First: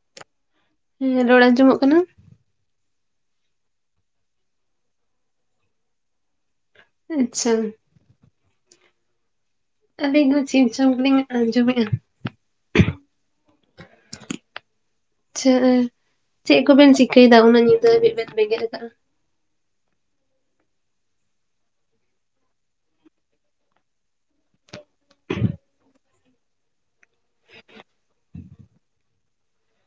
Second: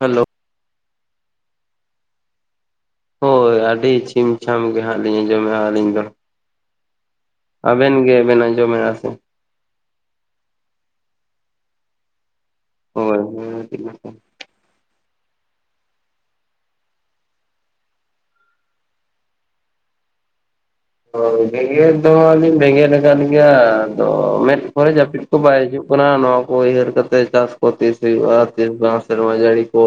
Hello ᱤᱧᱟᱹᱜ ᱨᱚᱲ ᱟᱸᱡᱚᱢᱚᱜ ᱠᱟᱱᱟ ᱦᱳᱭ ᱟᱹᱰᱤ ᱪᱷᱤᱢᱪᱷᱟᱢ ᱜᱮ ᱦᱟᱸᱜ ᱞᱤᱧ ᱟᱸᱡᱚᱢᱮᱜᱼᱟ ᱟᱹᱞᱤᱧ ᱫᱚ ᱟᱪᱪᱷᱟ ᱟᱵᱮᱱ ᱜᱮᱵᱮᱱ ᱟᱡᱚᱢᱮᱜ-ᱟ ᱟᱹᱞᱤᱧ ᱦᱚᱸ ᱪᱷᱤᱢ ᱪᱷᱟᱢ ᱜᱮᱞᱤᱧ ᱟᱸᱡᱚᱢᱮᱜᱼᱟ ᱦᱳᱭ ᱦᱳᱭ [unintelligible] ᱟᱪᱪᱷᱟ ᱪᱮᱜ ᱠᱚᱵᱮᱱ ᱪᱤᱠᱟᱹᱭᱫᱟ ᱩᱱᱟᱹᱜ ᱧᱤᱫᱟᱹ ᱦᱟᱵᱤᱡ ᱵᱮᱱ ᱵᱮᱸᱜᱮᱫ ᱠᱟᱜᱼᱟ ᱦᱳᱭ ᱵᱮᱸᱜᱮᱫ ᱫᱚᱞᱤᱧ ᱵᱮᱸᱜᱮᱫ ᱠᱟᱫ ᱜᱮᱭᱟ ᱟᱫᱚ ᱢᱮᱸᱫ ᱠᱚᱨᱮ ᱡᱟᱹᱯᱤᱫ ᱵᱟᱭ ᱦᱤᱡᱩᱜ ᱠᱟᱱᱟ ᱱᱚᱣᱟ ᱠᱚ ᱩᱭᱦᱟᱹᱨ ᱠᱟᱛᱮᱫ ᱪᱟᱥ ᱠᱚ ᱛᱤᱥ ᱦᱩᱭᱩᱜᱼᱟ ᱛᱤᱥ ᱵᱟᱝ ᱥᱮᱨᱢᱟ ᱡᱟᱹᱲᱤ ᱠᱚ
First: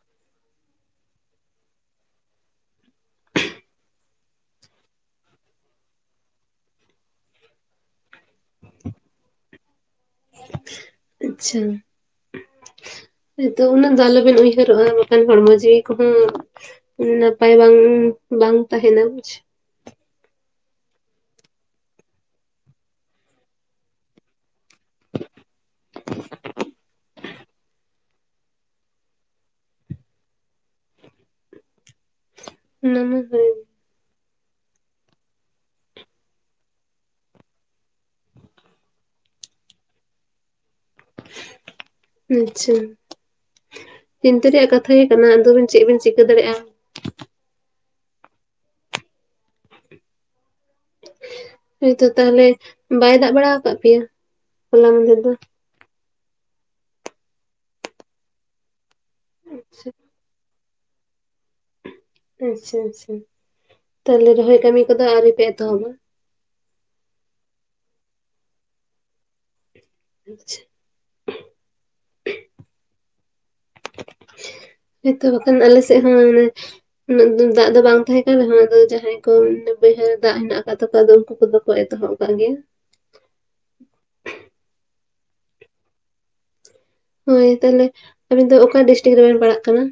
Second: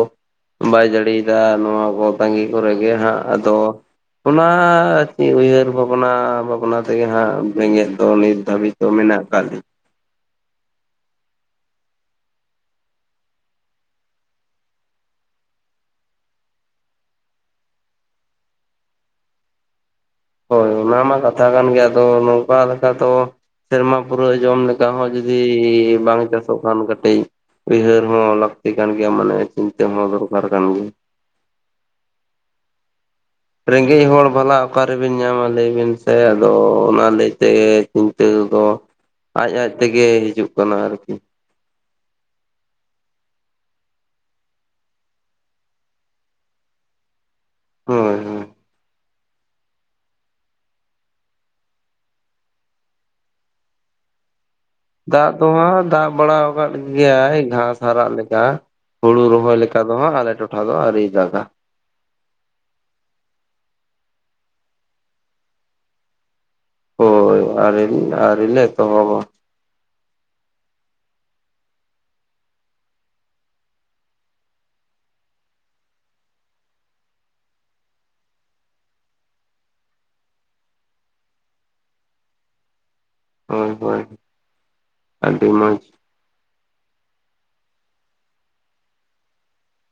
ᱵᱟᱭ ᱡᱟᱹᱲᱤᱭ ᱫᱟ ᱱᱚᱣᱟ ᱠᱚ ᱛᱟᱸᱜᱤ ᱠᱚᱨᱮ ᱜᱮ ᱦᱟᱸᱜ ᱟᱫᱚ ᱚᱱᱟ ᱠᱤ ᱩᱭᱟᱹᱨ ᱵᱷᱟᱵᱽᱱᱟ ᱵᱷᱟᱵᱽᱱᱟ ᱛᱮᱜᱮ ᱦᱟᱸᱜ ᱵᱮᱸᱜᱮᱫ ᱫᱚ ᱱᱤᱛ ᱫᱷᱟᱹᱵᱤᱡ ᱫᱚ ᱢᱮᱱᱟᱜ ᱠᱟᱫ ᱟᱪᱪᱷᱟ ᱱᱤᱛᱳᱝ ᱩᱱᱟᱹᱜ ᱫᱚ ᱟᱞᱚᱵᱮᱱ ᱩᱭᱦᱟᱹᱨᱚᱜᱼᱟ ᱵᱟᱠᱷᱟᱱ ᱦᱚᱲᱢᱚ ᱡᱤᱣᱤ ᱠᱚᱦᱚᱸ ᱱᱟᱯᱟᱭ ᱵᱟᱝ, ᱵᱟᱝ ᱛᱟᱦᱮᱱᱟ ᱵᱩᱡᱽ ᱦᱳᱭ ᱚᱱᱟ ᱢᱟ ᱠᱟᱛᱷᱟ ᱠᱟᱱ ᱜᱮᱭᱟ ᱟᱫᱚ ᱱᱚᱝᱠᱟ ᱞᱮᱠᱟ ᱫᱚ ᱥᱮᱨᱢᱟ ᱯᱩᱨᱟᱹᱜ ᱡᱚᱢ ᱢᱤᱫᱴᱟᱝ ᱦᱚᱸ ᱡᱩᱫᱤ ᱵᱟᱝ ᱪᱟᱥᱚᱜ ᱠᱷᱟᱱ ᱠᱟᱹᱴᱤᱡ ᱩᱭᱦᱟᱹᱨ ᱦᱚᱸ ᱞᱟᱹᱠᱛᱤ ᱠᱟᱱ ᱜᱮᱭᱟ ᱢᱚᱱᱮ ᱨᱮ ᱪᱤᱱᱛᱟᱹ ᱦᱚᱸ ᱫᱚᱨᱠᱟᱨ ᱠᱟᱱ ᱜᱮᱭᱟ ᱚᱱᱟ ᱢᱟ ᱦᱮᱸ ᱨᱮᱸᱜᱮᱡ ᱦᱚᱲ ᱵᱷᱟᱞᱟ ᱚᱠᱟᱨᱮᱵᱤᱱ ᱧᱟᱢᱟ ᱞᱟᱹᱭ ᱵᱤᱱ ᱥᱮ ᱟᱫᱚ ᱚᱱᱟ ᱞᱟᱹᱭ ᱛᱮᱜᱮ ᱪᱤᱱᱛᱟᱹ ᱫᱚ ᱟᱡ ᱟᱡ ᱛᱮᱜᱮ ᱦᱤᱡᱩᱜ ᱠᱟᱱᱟ ᱟᱨᱠᱤ ᱟᱪᱪᱷᱟ ᱪᱤᱱᱛᱟᱹ ᱨᱮᱭᱟᱜ ᱠᱟᱛᱷᱟ ᱜᱮ ᱠᱟᱱᱟ ᱟᱫᱚᱵᱮᱱ ᱪᱮᱜ ᱵᱮᱱ ᱪᱤᱠᱟᱹ ᱫᱟᱲᱮᱭᱟᱜᱼᱟ ᱦᱚᱸ ᱦᱚᱸ ᱦᱳᱭ ᱛᱚ ᱛᱟᱦᱞᱮ ᱵᱟᱭ ᱫᱟᱜ ᱵᱟᱲᱟ ᱟᱠᱟᱫ ᱯᱮᱭᱟ ᱦᱚᱞᱟ ᱢᱟᱫᱷᱮᱨ ᱫᱟᱜ ᱫᱚ ᱦᱟᱸᱜ ᱫᱟᱜ ᱵᱟᱲᱟ ᱟᱠᱟᱫ ᱜᱮᱭᱟᱭ ᱜᱷᱟᱸᱥ ᱦᱟᱨᱟᱜ ᱞᱮᱠᱟ᱾ ᱦᱩᱲᱩ ᱨᱚᱦᱚᱭ ᱞᱮᱠᱟ ᱟᱪᱪᱷᱟ ᱫᱚ ᱦᱟᱸᱜ ᱟᱞᱮ ᱴᱚᱴᱷᱟ ᱫᱚ ᱟᱹᱣᱨᱤᱭ ᱫᱟᱜᱟ ᱟᱪᱪᱷᱟ ᱟᱪᱪᱷᱟ ᱛᱟᱦᱞᱮ ᱨᱚᱦᱚᱭ ᱠᱟᱹᱢᱤ ᱠᱚᱫᱚ ᱟᱹᱣᱨᱤ ᱯᱮ ᱮᱛᱚᱦᱚᱵᱟ ᱦᱳᱭ ᱟᱹᱣᱨᱤ, ᱟᱹᱣᱨᱤ ᱞᱮ ᱮᱛᱚᱦᱚᱵᱟ ᱟᱪᱪᱷᱟ ᱦᱳᱭᱛᱚ ᱵᱟᱠᱷᱟᱱ ᱟᱞᱮ ᱥᱮᱫ ᱦᱚᱸ ᱢᱟᱱᱮ ᱩᱱᱟᱹᱜ ᱫᱟᱜ ᱫᱚ ᱵᱟᱝ ᱛᱟᱦᱮᱸ ᱠᱟᱱ ᱨᱮᱦᱚᱸ ᱟᱫᱚ ᱡᱟᱦᱟᱸᱭ ᱠᱚ ᱵᱟᱹᱭᱦᱟᱹᱲ ᱨᱮ ᱫᱟᱜ ᱦᱮᱱᱟᱜ ᱟᱠᱟᱫ ᱛᱟᱠᱚᱣᱟ ᱟᱫᱚ ᱩᱱᱠᱩ ᱠᱚᱫᱚ ᱠᱚ ᱮᱛᱚᱦᱚᱵ ᱠᱟᱜ ᱜᱮᱭᱟ ᱦᱳᱭ ᱦᱳᱭ ᱟᱹᱰᱤ ᱢᱚᱡᱽ ᱦᱳᱭ ᱛᱟᱦᱞᱮ ᱟᱵᱤᱱ ᱫᱚ ᱚᱠᱟ ᱰᱤᱥᱴᱤᱠ ᱨᱮᱵᱮᱱ ᱯᱟᱲᱟᱜ ᱠᱟᱱᱟ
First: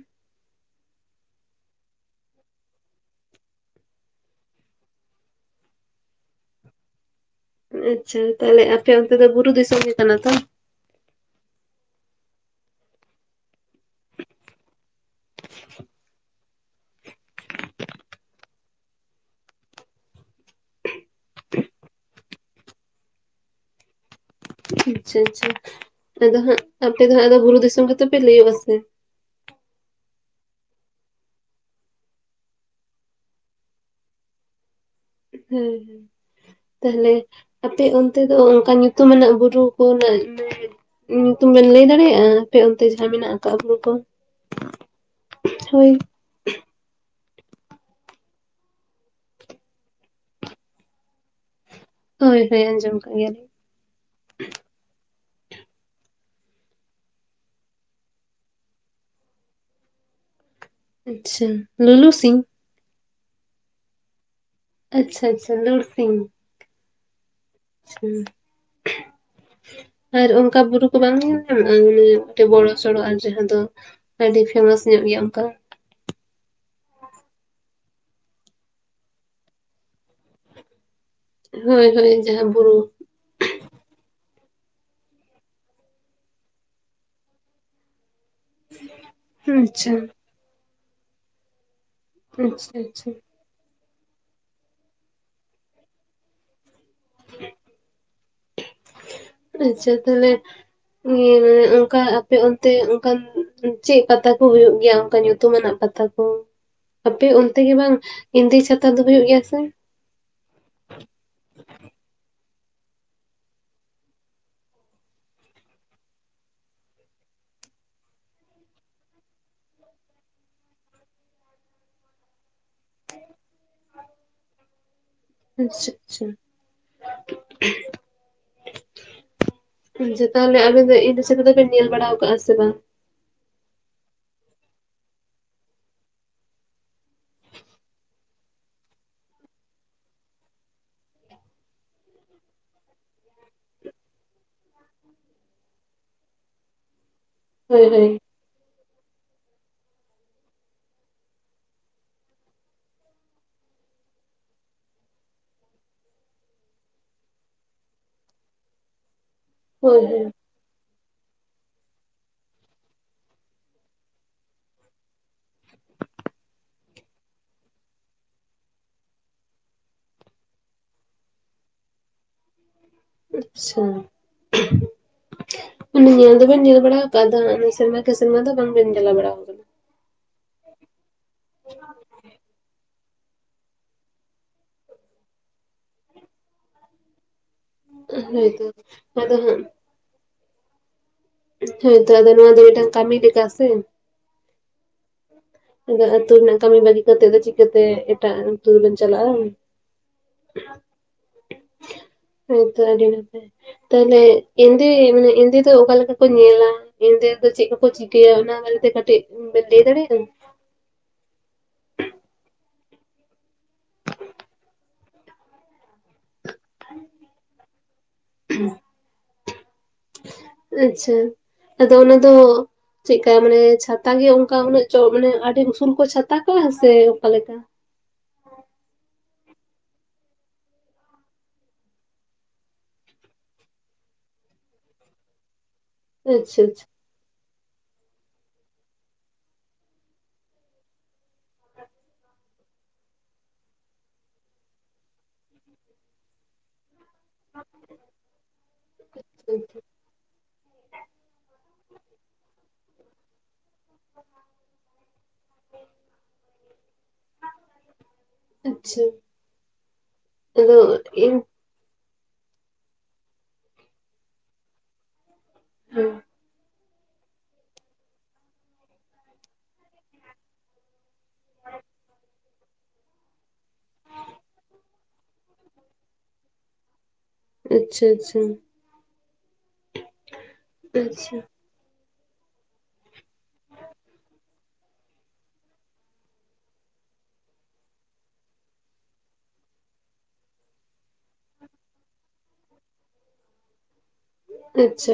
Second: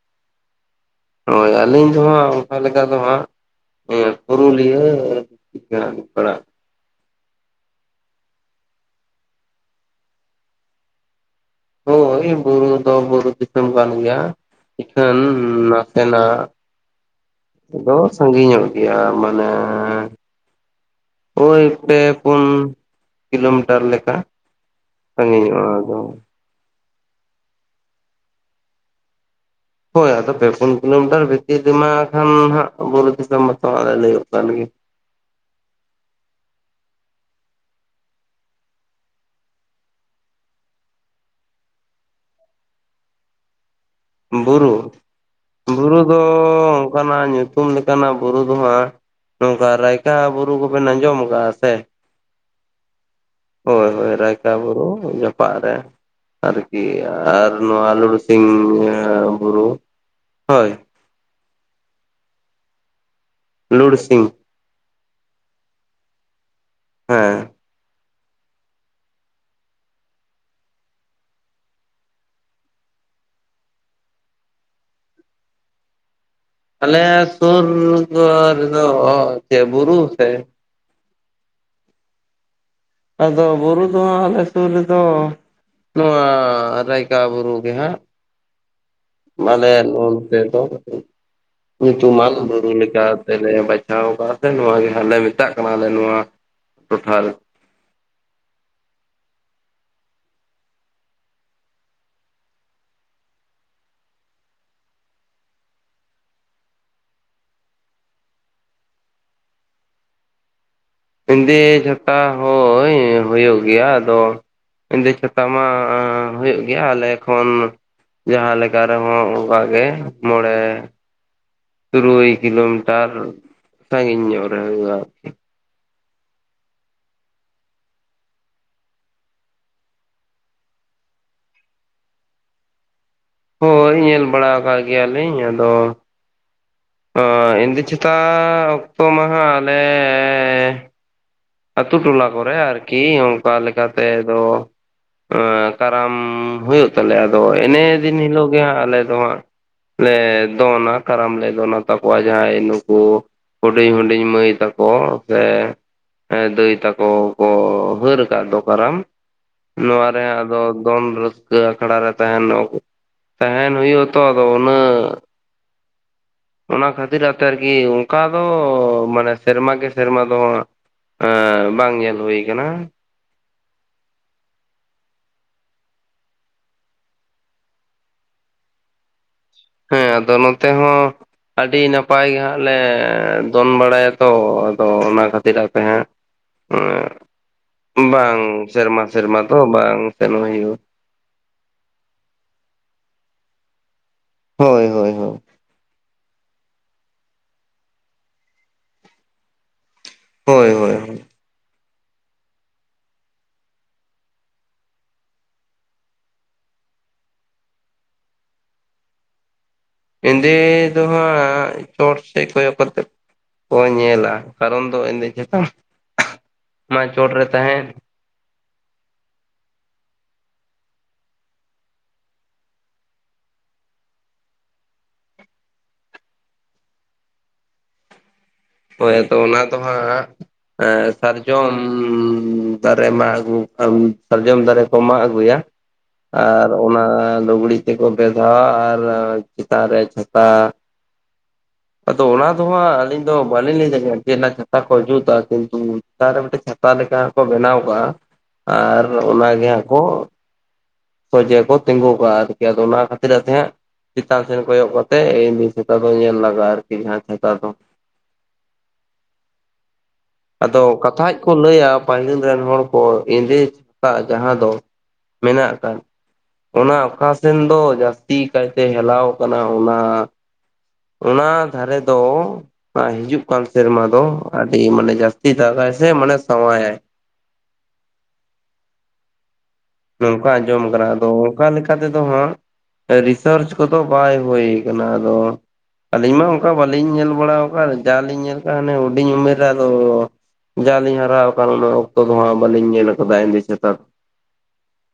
ᱦᱳᱭ ᱟᱹᱞᱤᱧ ᱫᱚ ᱦᱟᱸᱜ ᱚᱝᱠᱟ ᱞᱮᱠᱟ ᱫᱚ ᱦᱟᱸᱜ ᱚᱱᱟ ᱯᱩᱨᱩᱞᱤᱭᱟᱹ ᱜᱮ ᱦᱟᱸᱜ ᱞᱤᱧ ᱯᱟᱲᱟᱜ-ᱟ ᱟᱪᱪᱷᱟ, ᱛᱟᱦᱞᱮ ᱟᱯᱮ ᱚᱱᱛᱮ ᱫᱚ ᱵᱩᱨᱩ ᱫᱤᱥᱚᱢ ᱜᱮ ᱠᱟᱱᱟ ᱛᱚ? ᱦᱳᱭ ᱵᱩᱨᱩ ᱫᱚ ᱵᱩᱨᱩ ᱫᱤᱥᱚᱢ ᱠᱟᱱ ᱜᱮᱭᱟ ᱤᱠᱷᱟᱹᱱ ᱱᱟᱥᱮᱱᱟᱜ ᱫᱚ ᱥᱟᱺᱜᱤᱧ ᱧᱚᱜ ᱜᱮᱭᱟ ᱢᱟᱱᱮ ᱳᱭ ᱯᱮ ᱯᱩᱱ ᱠᱤᱞᱳᱢᱤᱴᱟᱨ ᱞᱮᱠᱟ᱾ ᱟᱪᱪᱷᱟ ᱟᱪᱪᱷᱟ, ᱟᱫᱚ ᱦᱟᱸᱜ ᱟᱯᱮ ᱫᱚ ᱦᱟᱸᱜ ᱟᱫᱚ ᱵᱩᱨᱩ ᱫᱤᱥᱚᱢ ᱜᱮᱛᱚ ᱯᱮ ᱞᱟᱹᱭᱳᱜ-ᱟ ᱥᱮ ᱦᱳᱭ ᱟᱫᱚ ᱯᱮ ᱯᱩᱱ ᱠᱤᱞᱳᱢᱤᱴᱟᱨ ᱵᱷᱤᱛᱤᱨ ᱨᱮᱢᱟ ᱠᱷᱟᱱ ᱦᱟᱸᱜ ᱵᱩᱨᱩ ᱫᱤᱥᱚᱢ ᱢᱟᱛᱚ ᱞᱮ ᱞᱟᱹᱭ ᱚᱜ ᱠᱟᱱ ᱜᱮ ᱾ ᱦᱩᱸ ᱦᱩᱸ ᱛᱟᱦᱞᱮ ᱟᱯᱮ ᱚᱱᱛᱮ ᱫᱚ ᱚᱱᱠᱟ ᱧᱩᱛᱩᱢᱟᱱᱟᱜ ᱵᱩᱨᱩ ᱠᱚᱨᱮᱱᱟᱜ [unintelligible] ᱧᱩᱛᱩᱢ ᱵᱮᱱ ᱞᱟᱹᱭ ᱫᱟᱲᱮᱭᱟᱜᱼᱟ ᱟᱯᱮ ᱚᱱᱛᱮ ᱡᱟᱦᱟᱸ ᱢᱮᱱᱟᱜ ᱟᱠᱟᱜ ᱵᱩᱨᱩ ᱠᱚ ᱵᱩᱨᱩ ᱦᱳᱭ ᱵᱩᱨᱩ ᱫᱚ ᱚᱱᱠᱟᱱᱟᱜ ᱧᱩᱛᱩᱢ ᱞᱮᱠᱟᱱᱟᱜ ᱵᱩᱨᱩ ᱫᱚ ᱦᱟᱸᱜ ᱱᱚᱝᱠᱟ ᱨᱟᱭᱠᱟ ᱵᱩᱨᱩ ᱠᱚᱵᱮᱱ ᱟᱸᱡᱚᱢ ᱟᱠᱟᱜ ᱥᱮ ᱦᱳᱭ ᱦᱳᱭ ᱟᱸᱡᱚᱢ ᱠᱟᱜ ᱜᱮᱭᱟ ᱞᱤᱧ ᱦᱳᱭ ᱦᱳᱭ ᱾ ᱨᱟᱭᱠᱟ ᱵᱩᱨᱩ ᱡᱚᱯᱟᱜ ᱨᱮ ᱾ [unintelligible] ᱟᱨᱠᱤ ᱟᱨ ᱱᱚᱣᱟ ᱟᱨ ᱯᱩᱨᱩ ᱥᱤᱝ ᱵᱩᱨᱩ ᱦᱳᱭ ᱟᱪᱪᱷᱟ ᱞᱚᱞᱚ ᱥᱤᱧ ᱞᱩᱲ ᱥᱤᱧ ᱟᱪᱪᱷᱟ ᱟᱪᱪᱷᱟ ᱞᱩᱲ ᱥᱤᱧ ᱦᱮᱸ ᱦᱩᱸ [inaudible] ᱟᱨ ᱚᱱᱠᱟ ᱵᱩᱨᱩ ᱠᱚ ᱵᱟᱝ ᱧᱮᱞ ᱧᱟᱢᱚᱜᱼᱟ ᱢᱤᱫᱴᱮᱱ ᱵᱚᱲᱚ ᱥᱚᱲᱚ ᱟᱨ ᱡᱟᱦᱟᱸ ᱫᱚ ᱟᱹᱰᱤ ᱯᱷᱮᱢᱟᱥ ᱧᱚᱜ ᱜᱮᱭᱟ ᱚᱱᱠᱟ ᱟᱞᱮ ᱥᱩᱨ ᱨᱮ ᱫᱚ ᱥᱮ ᱵᱩᱨᱩ ᱥᱮ [unintelligible] ᱦᱳᱭ ᱦᱳᱭ ᱡᱟᱦᱟᱸ ᱵᱩᱨᱩ ᱟᱫᱚ ᱵᱩᱨᱩ ᱫᱚ ᱦᱟᱸᱜ ᱟᱞᱮ ᱥᱩᱨ ᱨᱮᱫᱚ ᱱᱚᱣᱟ ᱨᱟᱭᱠᱟ ᱵᱩᱨᱩ ᱜᱮ ᱦᱟᱸᱜ ᱦᱮᱸ [inaudible] ᱢᱟᱱᱮ [unintelligible] ᱧᱩᱛᱩᱢ ᱢᱟᱹᱱ ᱵᱩᱨᱩ ᱞᱮ ᱟᱪᱪᱷᱟ ᱞᱮᱠᱟ ᱟᱪᱪᱷᱟ ᱛᱮ ᱞᱮ ᱵᱟᱪᱷᱟᱣ ᱟᱠᱟᱫᱟ ᱥᱮ ᱱᱚᱣᱟ ᱜᱮ ᱦᱟᱸ ᱞᱮ ᱢᱮᱛᱟᱜ ᱠᱟᱱᱟᱞᱮ ᱱᱚᱣᱟ ᱴᱚᱴᱷᱟ ᱨᱮ ᱟᱪᱪᱷᱟ ᱛᱟᱦᱚᱞᱮ ᱮ ᱚᱱᱠᱟ ᱟᱯᱮ ᱚᱱᱛᱮ ᱚᱱᱠᱟᱱ ᱪᱮᱫ ᱯᱟᱛᱟ ᱠᱚ ᱦᱩᱭᱩᱜ ᱜᱮᱭᱟ ᱚᱱᱠᱟ ᱧᱩᱛᱩᱢ ᱢᱟᱱᱟᱜ ᱯᱟᱛᱟ ᱠᱚ ᱚ ᱟᱯᱮ ᱚᱱᱛᱮ ᱜᱮ ᱵᱟᱝ ᱮᱱᱫᱮ ᱪᱷᱟᱛᱟ ᱫᱚ ᱦᱩᱭᱩᱜ ᱜᱮᱭᱟ ᱥᱮ ᱤᱸᱫᱮ ᱪᱷᱟᱛᱟ ᱦᱳᱭ ᱦᱩᱭᱩᱜ ᱜᱮᱭᱟ ᱟᱫᱚ ᱤᱸᱫᱮ ᱪᱷᱟᱛᱟ ᱢᱟ ᱦᱩᱭᱩᱜ ᱜᱮᱭᱟ ᱟᱞᱮ ᱠᱷᱚᱱ ᱡᱟᱦᱟᱸ ᱞᱮᱠᱟ ᱨᱮᱦᱚᱸ ᱚᱱᱠᱟ ᱜᱮ ᱢᱚᱬᱮ ᱛᱩᱨᱩᱭ ᱠᱤᱞᱳᱢᱤᱴᱟᱨ ᱥᱟᱺᱜᱤᱧ ᱧᱚᱜ ᱨᱮ ᱦᱩᱭᱩᱜᱼᱟ ᱟᱨᱠᱤ ᱟᱪᱪᱷᱟ ᱟᱪᱪᱷᱟ ᱟᱪᱪᱷᱟ ᱛᱟᱦᱚᱞᱮ ᱟᱵᱮᱱ ᱫᱚ ᱤᱱ [unintelligible] ᱨᱮᱫᱚ ᱵᱮᱱ ᱧᱮᱞ ᱵᱟᱲᱟᱣ ᱠᱟᱜᱼᱟ ᱥᱮ ᱵᱟᱝ ᱦᱳᱭ ᱧᱮᱞ ᱵᱟᱲᱟ ᱟᱠᱟᱜ ᱜᱮᱭᱟ ᱞᱤᱧ ᱟᱫᱚ ᱚᱸ ᱤᱱᱫᱤ ᱪᱮᱛᱟᱜ ᱚᱠᱛᱚ ᱢᱟᱦᱟᱜ ᱞᱮ ᱟᱹᱛᱩ ᱴᱚᱞᱟ ᱠᱚᱨᱮ ᱟᱨᱠᱤ ᱚᱝᱠᱟ ᱞᱮᱠᱟᱛᱮ ᱫᱚ ᱠᱟᱨᱟᱢ ᱦᱩᱭᱩᱜ ᱛᱟᱞᱮᱭᱟ ᱟᱫᱚ ᱮᱱᱮ ᱦᱳᱭ ᱦᱳᱭ ᱫᱤᱱ ᱦᱤᱞᱳᱜ ᱜᱮ ᱦᱟᱸᱜ ᱟᱞᱮ ᱫᱚ ᱦᱟᱸᱜ ᱞᱮ ᱫᱚᱱᱟ ᱠᱟᱨᱟᱢ ᱞᱮ ᱫᱚᱱᱟ ᱛᱟᱠᱚᱣᱟ ᱡᱟᱦᱟᱸᱭ ᱱᱩᱠᱩ ᱦᱩᱰᱤᱧ ᱦᱩᱰᱤᱧ ᱢᱟᱹᱭ ᱛᱟᱠᱚ ᱥᱮ ᱫᱟᱹᱭ ᱛᱟᱠᱚ ᱠᱚ ᱦᱟᱹᱨ ᱟᱠᱟᱫ ᱫᱚ ᱠᱟᱨᱟᱢ ᱦᱳᱭ ᱦᱳᱭ ᱱᱚᱣᱟᱮ ᱫᱚ ᱫᱚᱱ ᱨᱟᱹᱥᱠᱟ ᱟᱠᱷᱨᱟ ᱨᱮ ᱛᱟᱦᱮᱱ ᱛᱟᱦᱮᱱ ᱦᱩᱭᱩᱜᱼᱟ ᱛᱚ ᱟᱫᱚ ᱩᱱᱟᱹᱜ ᱚᱱᱟ ᱠᱷᱟᱹᱛᱤᱨ ᱟᱛᱮ ᱟᱨᱠᱤ ᱚᱱᱠᱟ ᱫᱚ ᱢᱟᱱᱮ ᱥᱮᱨᱢᱟ ᱠᱮ ᱥᱮᱨᱢᱟ ᱫᱚ ᱦᱟᱸᱜ ᱵᱟᱝ ᱧᱮᱞ ᱦᱩᱭᱩ ᱟᱠᱟᱱᱟ ᱟᱪᱪᱷᱟ ᱟᱱᱮ ᱧᱮᱞ ᱫᱚᱵᱮᱱ ᱧᱮᱞ ᱵᱟᱲᱟᱣ ᱠᱟᱜᱼᱟ ᱟᱫᱚ ᱚᱱᱮ ᱥᱮᱨᱢᱟ ᱠᱮ ᱥᱮᱨᱢᱟ ᱫᱚ ᱵᱟᱝᱵᱮᱱ ᱧᱟᱞᱟ ᱵᱟᱲᱟᱣ ᱠᱟᱱᱟ ᱦᱮᱸ ᱟᱫᱚ ᱱᱚᱛᱮ ᱦᱚᱸ ᱟᱹᱰᱤ ᱱᱟᱯᱟᱭ ᱜᱮ ᱦᱟᱸᱜ ᱞᱮ ᱫᱚᱱ ᱵᱟᱲᱟᱭᱟ ᱛᱚ ᱟᱫᱚ ᱚᱱᱟ ᱠᱷᱟᱹᱛᱤᱨ ᱟᱯᱮ ᱦᱟᱸᱜ ᱵᱟᱝ ᱦᱳᱭᱛᱚ ᱥᱮᱨᱢᱟ ᱟᱫᱚ ᱥᱮᱨᱢᱟ ᱛᱚ ᱵᱟᱝ ᱥᱮᱱᱚᱜ ᱦᱩᱭᱩᱜᱼᱟ ᱦᱮᱸ ᱛᱚ ᱟᱫᱚ ᱱᱚᱣᱟ ᱫᱚ ᱢᱤᱫᱴᱟᱝ ᱠᱟᱹᱢᱤ ᱞᱮᱠᱟ ᱥᱮ ᱦᱳᱭ ᱦᱳᱭ ᱦᱳᱭ ᱟᱫᱚ ᱟᱹᱛᱩ ᱨᱮᱱᱟᱜ ᱠᱟᱹᱢᱤ ᱵᱟᱹᱜᱤ ᱠᱟᱛᱮᱜ ᱫᱚ ᱪᱤᱠᱟᱹᱛᱮ ᱮᱴᱟᱜ ᱟᱹᱛᱩ ᱫᱚᱵᱮᱱ ᱪᱟᱞᱟᱜᱼᱟ ᱦᱳᱭ ᱦᱳᱭ ᱦᱳᱭ ᱦᱮᱛᱚ ᱟᱹᱰᱤ ᱱᱟᱯᱟᱭ᱾ ᱛᱟᱦᱚᱞᱮ ᱤᱱᱫᱤ ᱢᱟᱱᱮ ᱤᱱᱫᱤ ᱫᱚ ᱚᱠᱟ ᱞᱮᱠᱟ ᱠᱚ ᱧᱮᱞᱟ? ᱮᱱᱫᱮ ᱫᱚ ᱪᱮᱫ ᱠᱚᱠᱚ ᱪᱤᱠᱟᱹᱭᱟ ᱚᱱᱟ ᱵᱟᱨᱮᱛᱮ ᱠᱟᱹᱴᱤᱡ ᱵᱮᱱ ᱞᱟᱹᱭ ᱫᱟᱲᱮᱭᱟᱧᱤ [unintelligible] ᱠᱚ ᱮᱱᱮᱡᱟ ᱢᱟ ᱪᱚᱴ ᱨᱮ ᱛᱟᱦᱮᱱ [inaudible] ᱟᱪᱪᱷᱟ ᱟᱫᱚ ᱚᱱᱟ ᱫᱚ ᱪᱮᱠᱟ ᱢᱟᱱᱮ ᱪᱷᱟᱛᱟ ᱜᱮ ᱚᱝᱠᱟ ᱩᱱᱟᱹᱜ ᱪᱚ ᱢᱟᱱᱮ ᱟᱹᱰᱤ ᱩᱥᱩᱞ ᱠᱚ ᱪᱷᱟᱛᱟ ᱠᱟᱜᱼᱟ ᱥᱮ ᱚᱠᱟ ᱞᱮᱠᱟ? ᱦᱳᱭ ᱟᱫᱚ ᱚᱱᱟ ᱫᱚ ᱦᱟᱸᱜ ᱥᱟᱨᱡᱚᱢ ᱫᱟᱨᱮ ᱢᱟᱹᱜ ᱟᱹᱜᱩ ᱠᱟᱢ ᱥᱟᱨᱡᱚᱢ ᱫᱟᱨᱮ ᱠᱚ ᱢᱟᱜ ᱟᱹᱜᱩᱭᱟ᱾ ᱟᱪᱪᱷᱟ ᱟᱨ ᱚᱱᱟ ᱞᱩᱜᱽᱲᱤ ᱛᱮᱠᱚ ᱵᱮᱫᱷᱟᱣᱟ ᱟᱨ ᱪᱮᱛᱟᱱ ᱨᱮ ᱪᱷᱟᱛᱟ ᱟᱫᱚ ᱚᱱᱟ ᱫᱚ ᱦᱟᱸᱜ ᱟᱹᱞᱤᱧ ᱫᱚ ᱵᱟᱹᱞᱤᱧ ᱞᱟᱹᱭ ᱫᱟᱲᱮᱭᱟᱜ ᱠᱟᱱᱟ ᱪᱮᱫ ᱨᱮᱱᱟᱹᱜ ᱪᱷᱟᱛᱟ ᱠᱚ ᱡᱩᱛᱟ ᱠᱤᱱᱛᱩ ᱪᱮᱛᱟᱱᱨᱮ ᱢᱤᱫᱴᱟᱝ ᱪᱷᱟᱛᱟ ᱞᱮᱠᱟ ᱠᱚ ᱵᱮᱱᱟᱣ ᱠᱟᱜᱼᱟ ᱟᱨ ᱚᱱᱟᱜᱮ ᱟᱪᱪᱷᱟ ᱦᱟᱸᱜ ᱠᱚ ᱥᱚᱡᱮ ᱠᱚ ᱛᱤᱸᱜᱩ ᱠᱟᱜᱼᱟ ᱟᱨᱠᱤ ᱟᱫᱚ ᱚᱱᱟ ᱠᱷᱟᱹᱛᱤᱨ ᱛᱮ ᱦᱟᱸᱜ ᱪᱤᱛᱟᱱ ᱥᱮᱱ ᱠᱚᱭᱚᱜ ᱠᱟᱛᱮᱜ ᱮᱢᱱᱤ ᱪᱷᱟᱛᱟ ᱫᱚ ᱧᱮᱞ ᱞᱟᱜᱟᱜᱼᱟ ᱟᱨᱠᱤ ᱡᱟᱦᱟᱸ ᱪᱷᱟᱛᱟ ᱫᱚ ᱟᱪᱪᱷᱟ ᱟᱫᱚ ᱠᱟᱛᱷᱟᱡ ᱠᱚ ᱞᱟᱹᱭᱟ ᱯᱟᱹᱦᱤᱞ ᱨᱮᱱ ᱦᱚᱲ ᱠᱚ ᱮᱸᱫᱮ ᱪᱷᱟᱛᱟᱜ ᱡᱟᱦᱟᱸ ᱫᱚ ᱢᱮᱱᱟᱜ ᱦᱮᱸ ᱚᱱᱟ ᱚᱠᱟ ᱥᱮᱱ ᱫᱚ ᱡᱟᱹᱥᱛᱤ ᱠᱟᱭᱛᱮ ᱦᱮᱞᱟᱣ ᱠᱟᱱᱟ ᱚᱱᱟ ᱚᱱᱟ ᱫᱷᱟᱨᱮ ᱫᱚ ᱟᱨ ᱦᱤᱡᱩᱜ ᱠᱟᱱ ᱥᱮᱨᱢᱟ ᱫᱚ ᱟᱹᱰᱤ ᱢᱟᱱᱮ ᱡᱟᱹᱥᱛᱤ ᱫᱟᱜᱼᱟᱭ ᱥᱮ ᱢᱟᱱᱮ ᱥᱟᱶᱣᱟᱭᱟᱭ᱾ ᱟᱪᱷᱟ ᱟᱪᱷᱟ᱾ ᱱᱚᱝᱠᱟ ᱟᱸᱡᱚᱢ ᱠᱟᱱᱟ ᱟᱫᱚ ᱟᱪᱪᱷᱟ ᱚᱱᱠᱟ ᱞᱮᱠᱟ ᱛᱮᱫᱚ ᱦᱟᱸᱜ ᱨᱤᱥᱟ. ᱨᱪ ᱠᱚᱫᱚ ᱵᱟᱭ ᱦᱩᱭ ᱠᱟᱱᱟ ᱟᱫᱚ ᱟᱹᱞᱤᱧ ᱢᱟ ᱚᱝᱠᱟ ᱵᱟᱹᱞᱤᱧ ᱧᱮᱞ ᱵᱟᱲᱟᱣ ᱠᱟᱜᱼᱟ ᱡᱟᱣ ᱞᱤᱧ ᱧᱮᱞ ᱠᱟᱜᱼᱟ ᱚᱱᱮ ᱦᱩᱰᱤᱧ ᱩᱢᱮᱨ ᱨᱮ ᱟᱫᱚ ᱡᱟᱣᱞᱤᱧ ᱦᱟᱨᱟᱣ ᱟᱠᱟᱱ ᱚᱱᱟ ᱚᱠᱛᱚ ᱫᱚ ᱦᱟᱸᱜ ᱵᱟᱹᱞᱤᱧ ᱧᱮᱞ ᱠᱟᱫᱟ ᱮᱱᱫᱮ ᱪᱷᱟᱛᱟ ᱫᱚ᱾ ᱟᱪᱷᱟ᱾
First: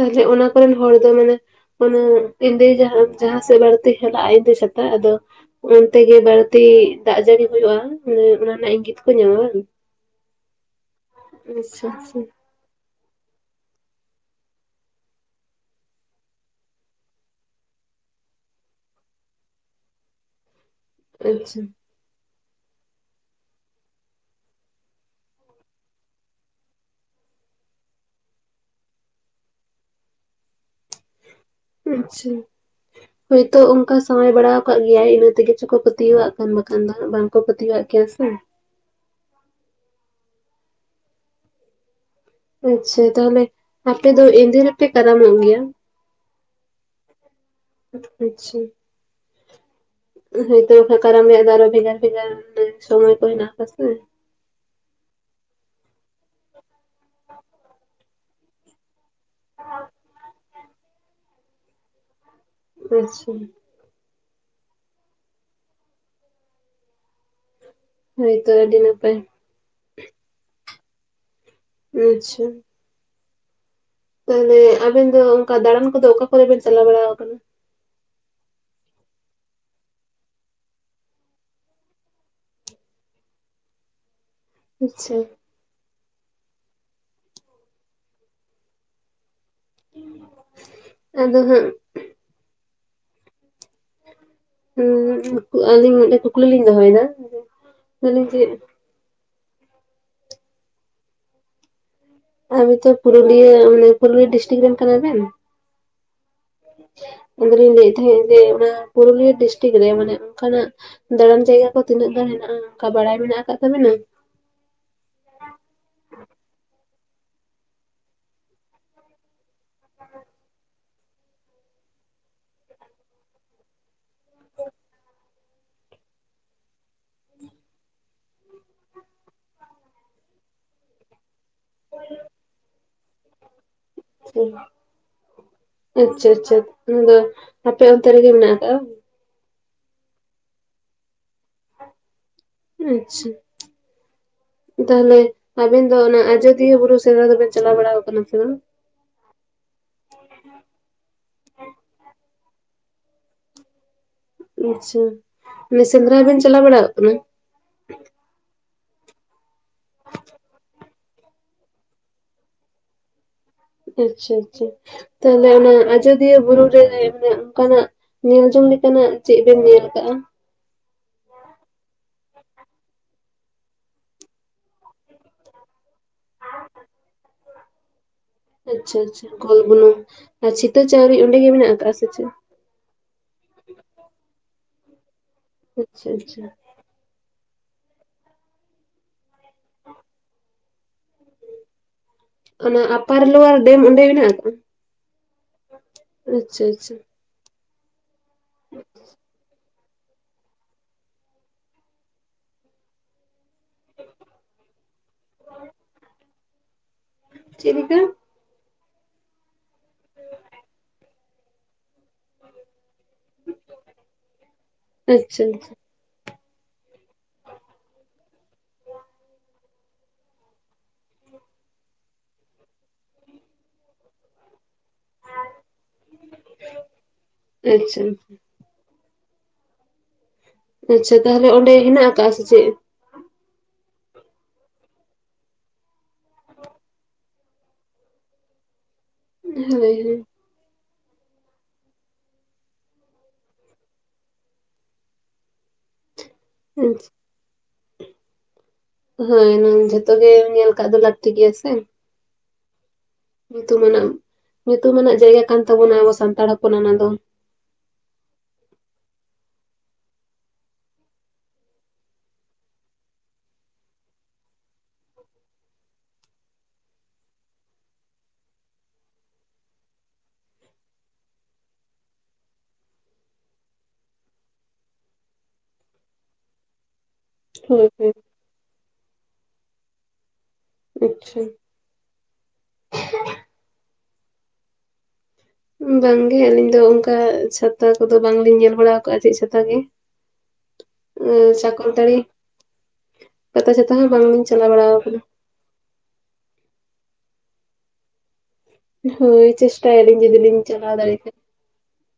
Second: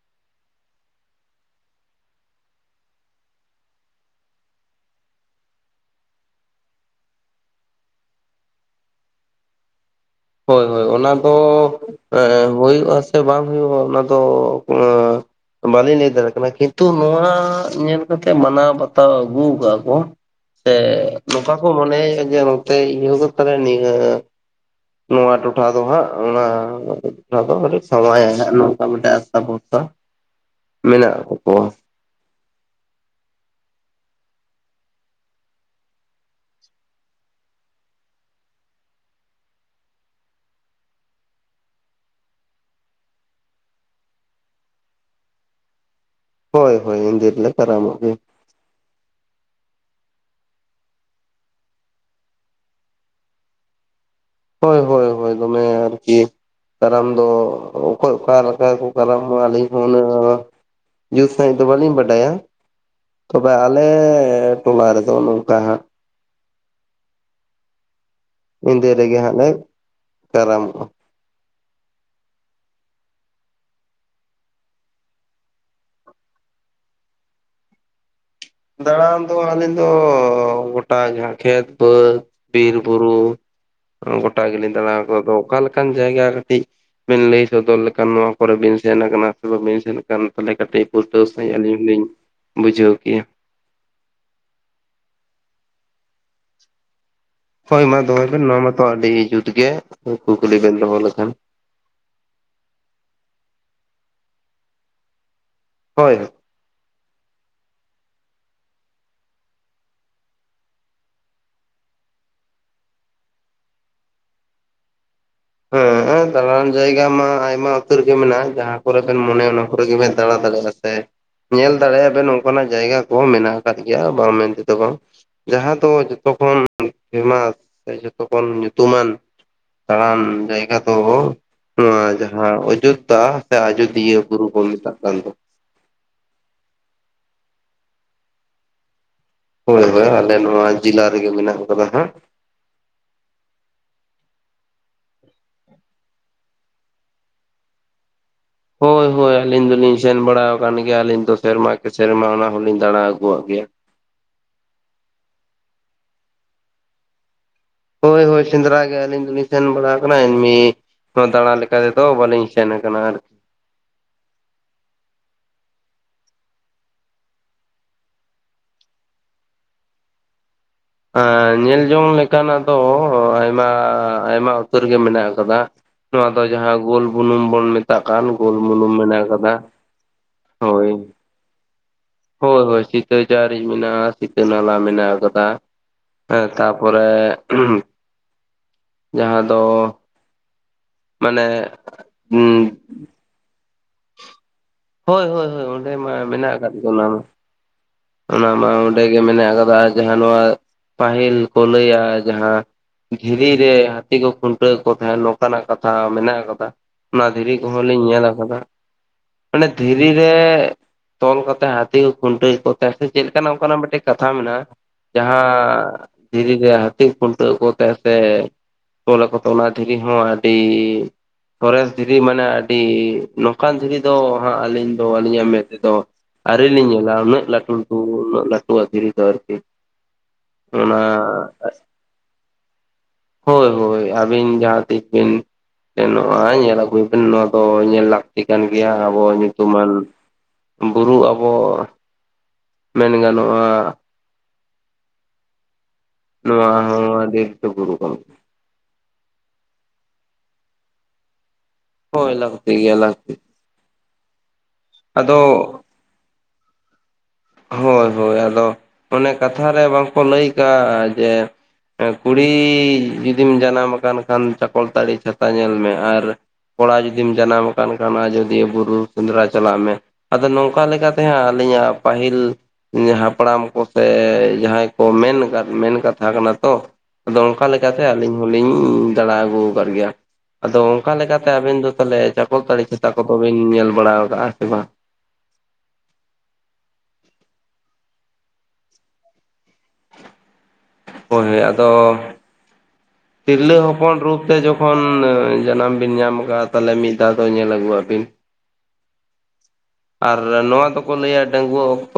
ᱛᱟᱦᱚᱞᱮ ᱚᱱᱟ ᱠᱚᱨᱮᱱ ᱦᱚᱲ ᱫᱚ ᱢᱟᱱᱮ ᱢᱟᱱᱮ ᱮᱱᱫᱮ ᱡᱟᱦᱟᱸ ᱡᱟᱦᱟᱸ ᱥᱮᱫ ᱵᱟᱹᱲᱛᱤ ᱪᱟᱞᱟᱜᱼᱟᱭ ᱤᱱᱫᱮ ᱪᱷᱟᱛᱟ ᱟᱫᱚ ᱚᱱᱛᱮ ᱜᱮ ᱵᱟᱹᱲᱛᱤ ᱫᱟᱜ ᱡᱟᱹᱲᱤ ᱦᱩᱭᱩᱜᱼᱟ ᱚᱱᱟ ᱨᱮᱱᱟᱜ ᱤᱝᱜᱤᱛᱠᱚ ᱧᱟᱢᱟ ᱵᱟᱝ? ᱦᱳᱭ ᱦᱳᱭ ᱚᱱᱟ ᱫᱚ ᱟᱪᱪᱷᱟ ᱮᱻ ᱟᱪᱪᱷᱟ ᱦᱩᱭᱩᱜ ᱟᱥᱮ ᱵᱟᱝ ᱦᱩᱭᱩᱜᱼᱟ ᱚᱱᱟ ᱫᱚ ᱟᱻ ᱵᱟ. ᱞᱤᱧ ᱞᱟᱹᱭ ᱫᱟᱲᱮᱭᱟᱜ ᱠᱟᱱᱟ ᱠᱤᱱᱛᱩ ᱱᱚᱣᱟᱻᱻ ᱧᱮᱞ ᱠᱟᱛᱮᱜ ᱢᱟᱱᱟᱣ ᱵᱟᱛᱟᱣ ᱟᱹᱜᱩ ᱟᱠᱟᱜ ᱠᱚ᱾ ᱥᱮ ᱱᱚᱝᱠᱟ ᱟᱪᱪᱷᱟ ᱠᱚ ᱢᱚᱱᱮᱭᱮᱫᱼᱟ ᱡᱮ ᱱᱚᱛᱮ ᱤᱭᱟᱹ ᱠᱚ ᱛᱟᱞᱮ ᱱᱤᱭᱟᱹ ᱱᱚᱣᱟ ᱴᱚᱴᱷᱟ ᱫᱚ ᱦᱟᱸᱜ ᱚᱱᱟ ᱴᱚᱴᱷᱟ ᱟ. ᱰᱤᱡ ᱥᱟᱶᱣᱟᱣ ᱟ ᱦᱟᱸᱜ ᱱᱚᱝᱠᱟ ᱢᱤᱫᱴᱟ. ᱜ ᱟᱥᱟ ᱵᱚᱨᱥᱟ᱾ ᱢᱮᱱᱟᱜ ᱟᱠᱚ ᱠᱚᱣᱟ᱾ ᱟᱪᱷᱟ᱾ ᱦᱳᱭᱛᱳ ᱚᱱᱠᱟ ᱥᱟᱶᱣᱟᱣ ᱵᱟᱲᱟ ᱟᱠᱟᱫ ᱜᱮᱭᱟᱭ ᱤᱱᱟᱹ ᱛᱮᱜᱮ ᱪᱚ ᱠᱚ ᱯᱟᱹᱛᱭᱟᱹᱣᱟᱜ ᱠᱟᱱ ᱵᱟᱠᱷᱟᱱ ᱫᱚ ᱦᱟᱸᱜ ᱵᱟᱝ᱾ ᱠᱚ ᱯᱟ. ᱛᱤᱭᱟᱣᱟᱜ ᱠᱮᱭᱟ ᱥᱮ᱾ ᱟᱪᱷᱟ ᱛᱟᱦᱚᱞᱮ ᱟᱯᱮ ᱫᱚ ᱮᱱᱫᱮ ᱨᱮᱯᱮ ᱠᱟᱨᱟᱢᱚᱜ ᱜᱮᱭᱟ? ᱦᱳᱭ ᱦᱳᱭ ᱮᱱᱫᱮ ᱨᱮᱞᱮ ᱠᱟᱨᱟᱢᱚᱜ ᱜᱮᱭᱟ᱾ [inaudible] ᱦᱮ ᱛᱚ ᱠᱟᱨᱟᱢ ᱨᱮᱭᱟᱜ ᱫᱚ ᱟᱨᱚ ᱵᱷᱮᱜᱟᱨ ᱵᱷᱮᱜᱟᱨ ᱥᱚᱢᱚᱭ ᱠᱚ ᱦᱮᱱᱟᱜ ᱟᱠᱟᱥᱮ᱾ ᱦᱳᱭ ᱦᱳᱭ ᱦᱳᱭ ᱫᱚᱢᱮ ᱟᱨᱠᱤ ᱠᱟᱨᱟᱢ ᱫᱚ ᱚᱠᱚᱭ ᱚᱠᱟ ᱞᱮᱠᱟ ᱠᱚ ᱠᱟᱨᱟᱢᱚᱜᱼᱟ ᱟᱹᱞᱤᱧ ᱦᱚᱸ ᱚᱱᱟ ᱡᱩᱛ ᱥᱟᱺᱦᱤᱡ ᱫᱚ ᱵᱟᱹᱞᱤᱧ ᱵᱟᱰᱟᱭᱟ ᱟᱪᱪᱷᱟ ᱛᱚᱵᱮ ᱟᱞᱮᱻ ᱴᱚᱞᱟ ᱨᱮᱫᱚ ᱱᱚᱝᱠᱟ ᱦᱟᱸᱜ᱾ ᱦᱳᱭᱛᱚ ᱟᱹᱰᱤ ᱤᱱᱫᱮ ᱱᱟᱯᱟᱭ ᱨᱮᱜᱮ ᱦᱟᱸᱜ ᱞᱮ ᱠᱟᱨᱟᱢᱚᱜᱼᱟ᱾ ᱟᱪᱷᱟ᱾ ᱛᱟᱦᱚᱞᱮ ᱟᱵᱮᱱ ᱫᱚ ᱚᱱᱠᱟ ᱫᱟᱬᱟᱱ ᱠᱚᱫᱚ ᱚᱠᱟ ᱠᱚᱨᱮ ᱵᱮᱱ ᱪᱟᱞᱟᱣ ᱵᱟᱲᱟ ᱟᱠᱟᱱᱟ? ᱫᱟᱬᱟᱱ ᱫᱚ ᱟᱹᱞᱤᱧ ᱫᱚ ᱜᱚᱴᱟ ᱜᱮ ᱠᱷᱮᱛ ᱵᱟᱹᱫᱽ᱾ ᱵᱤᱨ ᱵᱩᱨᱩ ᱜᱚᱴᱟ ᱜᱮ ᱞᱤᱧ ᱫᱟᱲᱟ ᱟᱪᱪᱷᱟ ᱠᱟᱫᱟ ᱟᱫᱚ ᱚᱠᱟᱞᱮ ᱞᱮᱠᱟ? ᱚᱱᱠᱟᱱ ᱡᱟᱭᱜᱟ ᱠᱟᱹᱴᱤᱡ ᱵᱤᱱ ᱞᱟᱹᱭ ᱥᱚᱫᱚᱨ ᱞᱮᱠᱷᱟᱱ ᱱᱚᱣᱟ ᱠᱚᱨᱮ ᱵᱤᱱ ᱥᱮᱱ ᱠᱟᱱᱟ᱾ ᱥᱮ ᱵᱟᱵᱤᱱ ᱥᱮᱱ ᱠᱟᱱ ᱛᱟᱦᱚᱞᱮ ᱠᱟᱹᱴᱤᱡ ᱯᱩᱥᱴᱟᱹᱣ ᱟᱫᱚ ᱥᱟᱺᱦᱤᱡ ᱦᱟᱸᱜ ᱟᱹᱞᱤᱧ ᱦᱚᱸᱞᱤᱧ ᱵᱩᱡᱷᱟᱹᱣ ᱠᱮᱭᱟ᱾ ᱦᱸ ᱟᱞᱤᱧ ᱢᱤᱫᱴᱮᱱ ᱠᱩᱠᱞᱤ ᱞᱤᱧ ᱫᱚᱦᱚᱭᱫᱟ? ᱦᱳᱭ ᱢᱟ ᱫᱚᱦᱚᱭ ᱵᱮᱱ ᱱᱚᱣᱟ ᱢᱟᱛᱚ ᱟᱹᱰᱤ ᱡᱩᱛ ᱜᱮ ᱠᱩᱠᱞᱤ ᱵᱮᱱ ᱫᱚᱦᱚ ᱞᱮᱠᱷᱟᱱ᱾ ᱟᱵᱤᱱ ᱛᱚ ᱯᱩᱨᱩᱞᱤᱭᱟᱹ ᱢᱟᱱᱮ ᱯᱩᱨᱩᱞᱤᱭᱟᱹ ᱰᱤᱥᱴᱤᱠ ᱨᱮᱱ ᱠᱟᱱᱟ ᱵᱮᱱ? ᱦᱳᱭᱻᱦᱳᱭ᱾ ᱟᱫᱚᱞᱤᱧ ᱞᱟᱹᱭᱮᱜ ᱛᱟᱦᱮᱸ ᱡᱮ ᱚᱱᱟ ᱯᱩᱨᱩᱞᱤᱭᱟᱹ ᱰᱤᱥᱴᱤᱠ ᱨᱮ ᱢᱟᱱᱮ ᱚᱱᱠᱟᱱᱟᱜ ᱫᱟᱲᱟᱱ ᱡᱟᱭᱜᱟ ᱠᱚ ᱛᱤᱱᱟᱹᱜ ᱜᱟᱱ ᱦᱮᱱᱟᱜᱼᱟ ᱚᱱᱠᱟ ᱵᱟᱲᱟᱭ ᱢᱮᱱᱟᱜ ᱠᱟᱜ ᱛᱟᱵᱤᱱᱟ? ᱦᱮᱸᱻᱻ ᱫᱟᱬᱟᱱ ᱡᱟᱭᱜᱟ ᱢᱟ ᱟᱭᱢᱟ ᱩᱛᱟᱹᱨ ᱜᱮ ᱢᱮᱱᱟᱜᱼᱟ, ᱡᱟᱦᱟᱸ ᱠᱚᱨᱮ ᱵᱮᱱ ᱢᱚᱱᱮᱭᱟ ᱚᱱᱟ ᱠᱚᱨᱮ ᱜᱮᱵᱤᱱ ᱫᱟᱸᱬᱟ ᱫᱟᱲᱮ ᱟᱥᱮ᱾ ᱧᱮᱞ ᱫᱟᱲᱮᱭᱟᱜ ᱟᱵᱮᱱ ᱚᱱᱠᱟᱱᱟᱜ ᱡᱟᱭᱜᱟ ᱠᱚ ᱢᱮᱱᱟᱜ ᱠᱟᱫ ᱜᱮᱭᱟ ᱵᱟᱝ ᱢᱮᱱ ᱛᱮᱫᱚ ᱵᱟᱝ? ᱡᱟᱦᱟᱸ ᱫᱚ ᱡᱚᱛᱚ ᱠᱷᱚᱱ ᱯᱷᱮᱢᱟᱥ ᱥᱮ ᱡᱚᱛᱚᱠᱷᱚᱱ ᱧᱩᱛᱩᱢᱟᱱ ᱫᱟᱲᱟᱱ ᱡᱟᱭᱜᱟ ᱫᱚ ᱱᱚᱣᱟ ᱡᱟᱦᱟᱸ ᱚᱡᱳᱫᱽᱫᱷᱟ ᱥᱮ ᱟᱡᱫᱤᱭᱟᱹ ᱵᱩᱨᱩ ᱠᱚ ᱢᱮᱛᱟᱜ ᱠᱟᱱ ᱫᱚ᱾ ᱟᱪᱪᱷᱟ ᱟᱪᱪᱷᱟ, ᱚᱱᱟᱫᱚ ᱟᱯᱮ ᱚᱱᱛᱮ ᱨᱮᱜᱮ ᱢᱮᱱᱟᱜ ᱠᱟᱜᱼᱟ? ᱦᱳᱭ ᱦᱳᱭ ᱟᱞᱮ ᱱᱚᱣᱟ ᱡᱮᱞᱟ ᱨᱮᱜᱮ ᱢᱮᱱᱟᱜ ᱠᱟᱫᱟ ᱦᱟᱸᱜ ᱾ ᱟᱪᱪᱷᱟ᱾ ᱛᱟᱦᱚᱞᱮ ᱟᱵᱮᱱ ᱫᱚ ᱚᱱᱟ, ᱟᱡᱚᱫᱤᱭᱟᱹ ᱵᱩᱨᱩ ᱥᱮᱫᱽᱨᱟ ᱫᱚᱵᱮᱱ ᱪᱟᱞᱟᱣ ᱵᱟᱲᱟ ᱠᱟᱱᱟ ᱥᱮ ᱵᱟᱝ? ᱦᱳᱭ [inaudible] ᱦᱳᱭ ᱟᱹᱞᱤᱧ ᱫᱚᱞᱤᱧ ᱥᱮᱱ ᱵᱟᱲᱟ ᱟᱠᱟᱱ ᱜᱮᱭᱟ, ᱟᱹᱞᱤᱧ ᱫᱚ ᱥᱮᱨᱢᱟ ᱠᱤ ᱥᱮᱨᱢᱟ ᱚᱱᱟ ᱦᱚᱸᱞᱤᱧ ᱫᱟᱬᱟ ᱟᱹᱜᱩᱣᱟᱜ ᱜᱮᱭᱟ᱾ ᱟᱪᱪᱷᱟ ᱢᱟᱱᱮ ᱥᱮᱸᱫᱽᱨᱟ ᱵᱮᱱ ᱪᱟᱞᱟᱣ ᱵᱟᱲᱟᱟᱜ ᱠᱟᱱᱟ? ᱦᱳᱭ ᱦᱳᱭ ᱥᱮᱸᱫᱽᱨᱟ ᱜᱮ ᱟᱹᱞᱤᱧ ᱫᱚᱞᱤᱧ ᱥᱮᱱ ᱵᱟᱲᱟ ᱠᱟᱱᱟ ᱮᱢᱱᱤ ᱫᱟᱬᱟ ᱞᱮᱠᱟ ᱛᱮᱫᱚ ᱵᱟᱹᱞᱤᱧ ᱥᱮᱱ ᱠᱟᱱᱟ ᱟᱨᱠᱤ? ᱟᱪᱪᱷᱟ ᱟᱪᱪᱷᱟ ᱛᱟᱦᱚᱞᱮ ᱚᱱᱟ ᱟᱡᱚᱫᱤᱭᱟᱹ ᱵᱩᱨᱩ ᱨᱮ ᱚᱱᱠᱟᱱᱟᱜ? ᱧᱮᱞᱡᱚᱝ ᱞᱮᱠᱟᱱᱟᱜ ᱪᱮᱜ ᱵᱮᱱ ᱧᱮᱞ ᱠᱟᱜᱼᱟ? ᱧᱮᱞ ᱡᱚᱝ ᱞᱮᱠᱟᱱᱟᱜ ᱫᱚ ᱟᱭᱢᱟᱻᱟᱭᱢᱟ ᱩᱛᱟᱹᱨ ᱜᱮ ᱢᱮᱱᱟᱜ ᱠᱟᱫᱟ ᱾ ᱱᱚᱣᱟ ᱫᱚ ᱡᱟᱦᱟᱸ ᱜᱳᱞ ᱵᱩᱱᱩᱢ ᱵᱚᱱ ᱢᱮᱛᱟᱜ ᱠᱟᱱ᱾ ᱜᱳᱞ ᱵᱩᱱᱩᱢ ᱟᱪᱪᱷᱟ ᱢᱮᱱᱟᱜ ᱟᱪᱪᱷᱟ, ᱟᱠᱟᱫᱟ ᱜᱚᱞ ᱵᱩᱱᱩᱢ ᱟᱨ ᱪᱷᱤᱛᱟᱹ ᱦᱳᱭ᱾ ᱪᱟᱣᱨᱤ ᱚᱸᱰᱮᱜ ᱜᱮ ᱢᱮᱱᱟᱜ ᱠᱟᱜᱼᱟ ᱥᱮ ᱪᱮᱫ? ᱦᱳᱭ ᱦᱳᱭ ᱥᱤᱛᱟᱹᱪᱟᱨᱤᱡ ᱢᱮᱱᱟᱜᱼᱟ, ᱥᱤᱛᱟᱹ ᱱᱟᱞᱟ ᱢᱮᱱᱟᱜ ᱟᱠᱟᱫᱟ ᱟᱪᱪᱷᱟ ᱟᱪᱪᱷᱟ ᱦᱮᱸ ᱛᱟᱯ ᱯᱚᱨᱮ ᱡᱟᱦᱟᱸ ᱫᱚ ᱢᱟᱱᱮ ᱚᱱᱟ ᱟᱯᱟᱨ ᱞᱳᱣᱟᱨ ᱰᱮᱢ ᱚᱸᱰᱮ ᱢᱮᱱᱟᱜᱼᱟ, ᱛᱚ? ᱦᱳᱭᱻᱦᱳᱭᱻᱦᱳᱭ, ᱚᱸᱰᱮ ᱢᱟ ᱢᱮᱱᱟᱜ ᱠᱟᱫ ᱜᱮ ᱟᱪᱪᱷᱟ ᱚᱱᱟ ᱢᱟ᱾ ᱚᱱᱟ ᱢᱟ ᱚᱸᱰᱮ ᱜᱮ ᱢᱮᱱᱟᱜ ᱠᱟᱫᱟ, ᱡᱟᱦᱟᱸ ᱱᱚᱣᱟ ᱯᱟᱹᱦᱤᱞ ᱠᱚ ᱞᱟᱹᱭᱟ ᱡᱟᱦᱟᱸ ᱫᱷᱤᱨᱤ ᱨᱮ ᱦᱟᱹᱛᱤ ᱠᱚ ᱠᱷᱩᱱᱴᱟᱹᱣ ᱠᱚ ᱛᱟᱦᱮᱸᱫ, ᱱᱚᱝᱠᱟᱱᱟᱜ ᱠᱟᱛᱷᱟ ᱢᱮᱱᱟᱜ ᱠᱟᱫᱟ᱾ ᱚᱱᱟ ᱫᱷᱤᱨᱤ ᱪᱮᱫ ᱠᱚᱦᱚᱸ ᱞᱮᱠᱟ ᱞᱤᱧ ᱧᱮᱞ ᱠᱟᱫᱟ᱾ ᱢᱟᱱᱮ ᱫᱷᱤᱨᱤ ᱨᱮ ᱛᱚᱞ ᱠᱟᱛᱮ ᱦᱟᱹᱛᱤ ᱠᱚ ᱠᱷᱩᱱ ᱼᱼ ᱡᱟᱥᱛᱤ ᱪᱮᱞᱮᱠᱟᱱᱟ ᱚᱱᱠᱟᱱᱟᱜ ᱢᱤᱫᱴᱮᱡ ᱠᱟᱛᱷᱟ ᱢᱮᱱᱟᱜᱼᱟ, ᱟᱪᱪᱷᱟ ᱟᱪᱪᱷᱟ ᱡᱟᱦᱟᱸᱻ ᱫᱷᱤᱨᱮ ᱨᱮ ᱦᱟᱹᱛᱤ ᱠᱷᱩᱱᱴᱟᱹᱣ ᱠᱚ ᱛᱟᱸᱦᱮ ᱥᱮ ᱛᱚᱞᱟᱠᱚ ᱛᱚ ᱚᱱᱟ ᱫᱷᱤᱨᱤ ᱦᱚᱸ ᱟᱹᱰᱤ ᱥᱚᱨᱮᱥ ᱫᱷᱤᱨᱤ ᱢᱟᱱᱮ ᱟᱹᱰᱤ ᱱᱚᱝᱠᱟᱱ ᱫᱷᱤᱨᱤ ᱫᱚ, ᱦᱟᱸᱜ ᱟᱹᱞᱤᱧ ᱫᱚ ᱟᱹᱞᱤᱧᱟᱜ ᱢᱮᱫ ᱛᱮᱫᱚ ᱟᱹᱣᱨᱤ ᱞᱤᱧ ᱧᱮᱞᱟ ᱩᱱᱟᱹᱜ ᱞᱟᱹᱴᱩ, ᱟᱪᱪᱷᱟ ᱞᱟᱹᱴᱩ, ᱟᱪᱪᱷᱟ᱾ ᱩᱱᱟᱹᱜ ᱞᱟᱹᱴᱩᱭᱟᱜ ᱫᱷᱤᱨᱤ ᱫᱚ ᱟᱨᱠᱤ ᱚᱱᱟ ᱟᱪᱪᱷᱟ ᱛᱟᱦᱚᱞᱮ ᱚᱸᱰᱮ ᱦᱮᱱᱟᱜ ᱠᱟᱜᱼᱟ, ᱥᱮ ᱪᱮᱫ? ᱦᱳᱭ ᱦᱳᱭ, ᱟᱹᱵᱤᱱ ᱡᱟᱦᱟᱸᱛᱤᱥ ᱵᱤᱱ ᱥᱮᱱᱚᱜᱼᱟ, ᱧᱮᱞ ᱟᱹᱜᱩᱭᱵᱤᱱ ᱱᱚᱣᱟ ᱫᱚ ᱧᱮᱞ ᱞᱟᱠ ᱛᱤ ᱠᱟᱱ ᱜᱮᱭᱟ ᱟᱵᱚ ᱧᱩᱛᱩᱢᱟᱱ ᱦᱳᱭ ᱦᱳᱭ ᱵᱩᱨᱩ ᱟᱵᱚ ᱢᱮᱱ ᱜᱟᱱᱚᱜᱼᱟ ᱱᱚᱣᱟ ᱦᱚᱸ ᱟᱪᱪᱷᱟ ᱟᱰᱤ ᱩᱥᱩᱞ ᱵᱩᱨᱩ ᱠᱟᱱ ᱜᱮ ᱦᱳᱭ ᱡᱷᱚᱛᱚ ᱜᱮ ᱧᱮᱞ ᱠᱟᱜ ᱫᱚ ᱞᱟᱹᱠᱛᱤ ᱜᱮᱭᱟ ᱥᱮ᱾ ᱦᱳᱭ ᱞᱟ. ᱠᱛᱤ ᱜᱮᱭᱟ ᱞᱟ. ᱠᱛᱤ ᱧᱩᱛᱩᱢᱟᱱᱟᱜ ᱧᱩᱛᱩᱢᱟᱱᱟᱜ ᱡᱟᱭᱜᱟ ᱠᱟᱱ ᱛᱟᱵᱚᱱᱟ ᱟᱵᱚ ᱥᱟᱱᱛᱟᱲ ᱦᱚᱯᱚᱱᱟ ᱚᱱᱟ ᱫᱚ᱾ ᱦᱳᱭ ᱦᱳᱭ ᱟᱫᱚ ᱚᱱᱮ ᱠᱟᱛᱷᱟ ᱨᱮ ᱵᱟᱝᱠᱚ ᱞᱟᱹᱭ ᱠᱟᱜᱼᱟ ᱡᱮ ᱠᱩᱲᱤ ᱡᱩᱫᱤᱢ ᱡᱟᱱᱟᱢ ᱟᱠᱟᱱ ᱠᱷᱟᱱ ᱪᱟᱠᱚᱞᱛᱟᱲᱤ ᱪᱷᱟᱛᱟ ᱧᱮᱞ ᱢᱮ ᱟᱨ ᱠᱚᱲᱟ ᱡᱩᱫᱤᱢ ᱡᱟᱱᱟᱢ ᱟᱠᱟᱱᱟᱱ ᱠᱷᱟᱱ ᱟᱡᱚᱫᱤᱭᱟᱹ ᱵᱩᱨᱩ ᱥᱮᱸᱫᱽᱨᱟ ᱪᱟᱞᱟᱜ ᱢᱮ᱾ ᱟᱫᱚ ᱱᱚᱝᱠᱟᱛᱮ ᱟᱹᱞᱤᱧᱟᱜ ᱯᱟᱹᱦᱤᱞ ᱦᱟᱯᱲᱟᱢ ᱠᱚᱥᱮ ᱡᱟᱦᱟᱸᱭ ᱠᱚ ᱢᱮᱱᱠᱟᱫ ᱢᱮᱱ ᱠᱟᱛᱷᱟ ᱠᱟᱱᱟ ᱛᱚ ᱟᱫᱚ ᱚᱱᱠᱟ ᱦᱳᱭ ᱞᱮᱠᱟᱛᱮ ᱦᱳᱭ ᱟᱹᱞᱤᱧ ᱦᱚᱞᱤᱧ ᱫᱟᱬᱟ ᱟᱹᱜᱩ ᱟᱠᱟᱫ ᱜᱮᱭᱟ ᱟᱫᱚ ᱚᱱᱠᱟ ᱟᱪᱪᱷᱟ ᱞᱮᱠᱟᱛᱮ ᱟᱵᱤᱱ ᱫᱚ ᱛᱟᱦᱚᱞᱮ ᱪᱟᱠᱚᱞᱛᱟᱹᱲᱤ ᱪᱷᱟᱛᱟ ᱠᱚᱫᱚ ᱵᱤᱱ ᱧᱮᱞ ᱵᱟᱲᱟ ᱟᱠᱟᱜᱼᱟ ᱥᱮ ᱵᱟᱝ ᱵᱟᱝ ᱜᱮ ᱟᱹᱞᱤᱧ ᱫᱚ ᱚᱱᱠᱟ ᱪᱷᱟᱛᱟ ᱠᱚᱫᱚ ᱵᱟᱝᱞᱤᱧ ᱧᱮᱞ ᱵᱟᱲᱟ ᱟᱠᱟᱜᱼᱟ ᱪᱮᱫ ᱪᱷᱟᱛᱟ ᱜᱮ [inaudible] ᱦᱳᱭ ᱪᱟᱠᱚᱞᱛᱟᱹᱲᱤ ᱟᱫᱚ ᱯᱟᱛᱟ ᱛᱤᱨᱞᱟᱹ ᱪᱷᱟᱛᱟ ᱦᱚᱸ ᱦᱚᱯᱚᱱ ᱨᱩᱯ ᱵᱟᱝᱞᱤᱧ ᱛᱮ ᱪᱟᱞᱟᱣ ᱵᱟᱲᱟ ᱡᱚᱠᱷᱚᱱ ᱟᱠᱟᱱᱟ ᱡᱟᱱᱟᱢ ᱵᱤᱱ ᱧᱟᱢ ᱟᱠᱟᱫᱟ ᱛᱟᱦᱚᱞᱮ ᱢᱤᱫ ᱫᱷᱟᱣ ᱫᱚ ᱧᱮᱞ ᱟᱜᱩᱭᱟᱜ ᱵᱤᱱ ᱦᱳᱭ ᱪᱮᱥᱴᱟᱭᱟᱞᱤᱧ ᱡᱚᱫᱤ ᱞᱤᱧ ᱪᱟᱞᱟᱣ ᱫᱟᱲᱮᱭᱟᱜ ᱰᱟᱸᱜᱩᱣᱟ. ᱚᱠᱛᱚ